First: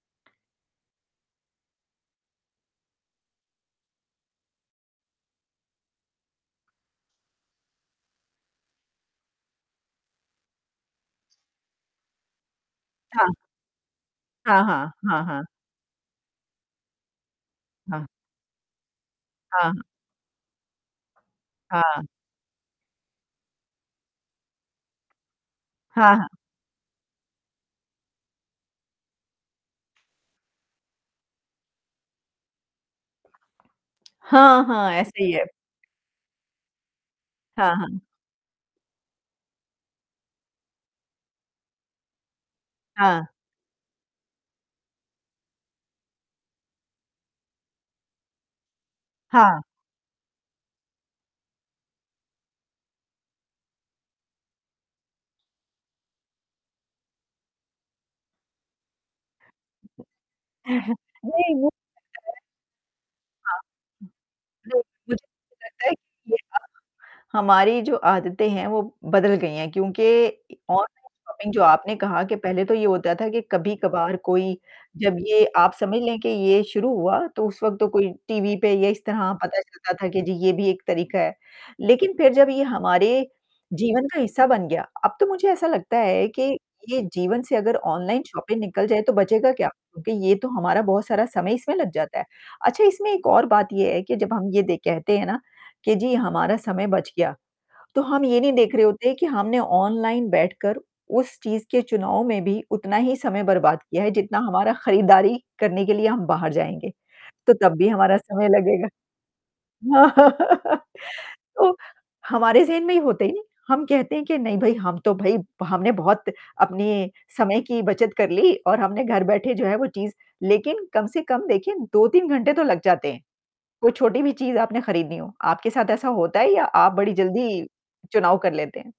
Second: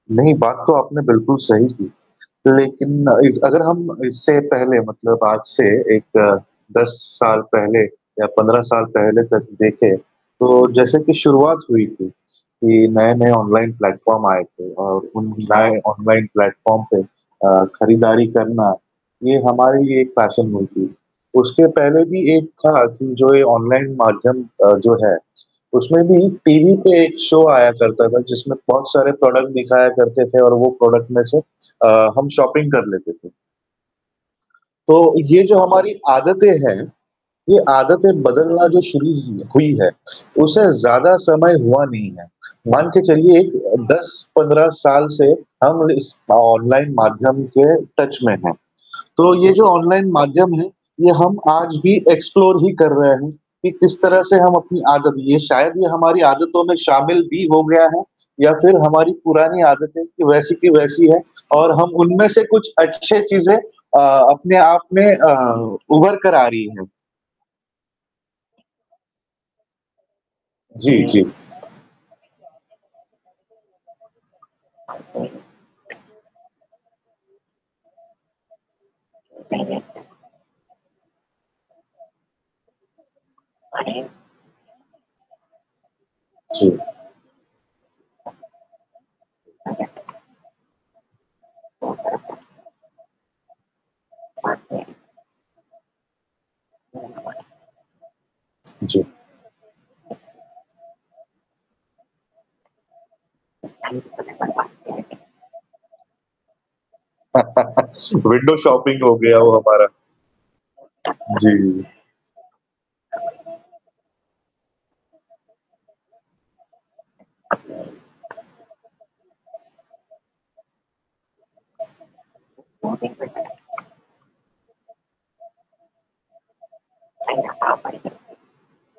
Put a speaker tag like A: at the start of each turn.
A: नहीं, बात तो आपने बिल्कुल सही की। लेकिन अ, इ अगर हम इससे पहले मतलब आज से एक 10 साल पहले या 15 साल पहले तक देखें, तो जैसे कि शुरुआत हुई थी कि नए-नए
B: हाँ।
A: ऑनलाइन प्लेटफॉर्म आए
B: हाँ,
A: थे
B: हाँ,
A: और
B: हाँ,
A: उन
B: हाँ।
A: लाए ऑनलाइन प्लेटफॉर्म पे अ,
B: हाँ।
A: खरीदारी करना ये
B: हाँ, हाँ।
A: हमारे लिए एक पैशन हुई थी। उसके
B: हाँ।
A: पहले भी एक था कि जो ये ऑनलाइन माध्यम अ, जो है उसमें
B: हाँ, हाँ।
A: भी टीवी पे एक शो आया करता था जिसमें बहुत सारे प्रोडक्ट दिखाया करते थे और वो प्रोडक्ट में से अ, हम शॉपिंग कर लेते थे।
B: हाँ, हाँ,
A: तो
B: ऐसे ही
A: ये
B: है।
A: जो हमारी आदतें हैं, ये
B: हाँ, हाँ।
A: आदतें बदलना जो शुरू ही हुई है, उसे ज़्यादा समय हुआ नहीं है। मान के
B: हाँ।
A: चलिए एक 10-15 साल से हम इस अ, ऑनलाइन माध्यम के टच में हैं। तो ये
B: हाँ।
A: जो ऑनलाइन माध्यम है, ये हम आज भी एक्सप्लोर ही कर रहे हैं कि किस तरह से हम अपनी आदत ये शायद ये हमारी आदतों में शामिल भी हो गया है या फिर हमारी पुरानी आदतें कि वैसी की वैसी है
B: नहीं वो
A: और
B: लगता
A: हम उनमें
B: है
A: से कुछ अच्छे चीज़ें
B: हाँ,
A: अ, अपने आप
B: बिल्कुल
A: में
B: मुझे
A: अ,
B: तो लगता है
A: उभर
B: कि
A: कर
B: ये
A: आ
B: अ
A: रही हैं।
B: हमारी जो आदतें हैं, वो बदल गई हैं क्योंकि इ
A: जी,
B: ऑनलाइन
A: जी।
B: शॉपिंग जो आपने कहा कि पहले तो ये होता था कि कभी-कभार कोई, जब ये आप समझ लें कि ये शुरू हुआ, तो उस वक़्त तो कोई टीवी पे या इस तरह पता चलता था कि जी, ये भी एक तरीका है। लेकिन फिर जब ये हमारे जीवन का हिस्सा बन गया, अब तो मुझे ऐसा लगता है कि
A: जी।
B: ये जीवन से अगर ऑनलाइन शॉपिंग निकल जाए, तो बचेगा क्या? क्योंकि ये तो हमारा बहुत सारा समय इसमें लग जाता है। अच्छा, इसमें एक और बात ये है कि जब हम ये दे कहते हैं ना, कि जी हमारा समय बच गया। तो हम ये नहीं देख रहे
A: जी।
B: होते हैं कि हमने ऑनलाइन बैठकर उस चीज़ के चुनाव में भी उतना ही समय बर्बाद किया है, जितना हमारा खरीदारी करने के लिए हम बाहर जाएँगे, तो तब भी हमारा समय
A: विंडो
B: लगेगा।
A: शॉपिंग हो गया वो हमारा। जी,
B: तो,
A: जी।
B: हमारे ज़हन में होता ही नहीं, हम कहते हैं के नहीं भई हम तो भई भ हमने बहुत अपने समय की बचत कर ली और हमने घर बैठे जो है वो चीज़ लेकिन कम से कम देखिए 2-3 घंटे तो लग जाते हैं, कोई छोटी भी चीज़ आपने खरीदनी हो। आपके साथ ऐसा होता है या आप बड़ी जल्दी चुनाव कर लेते हैं?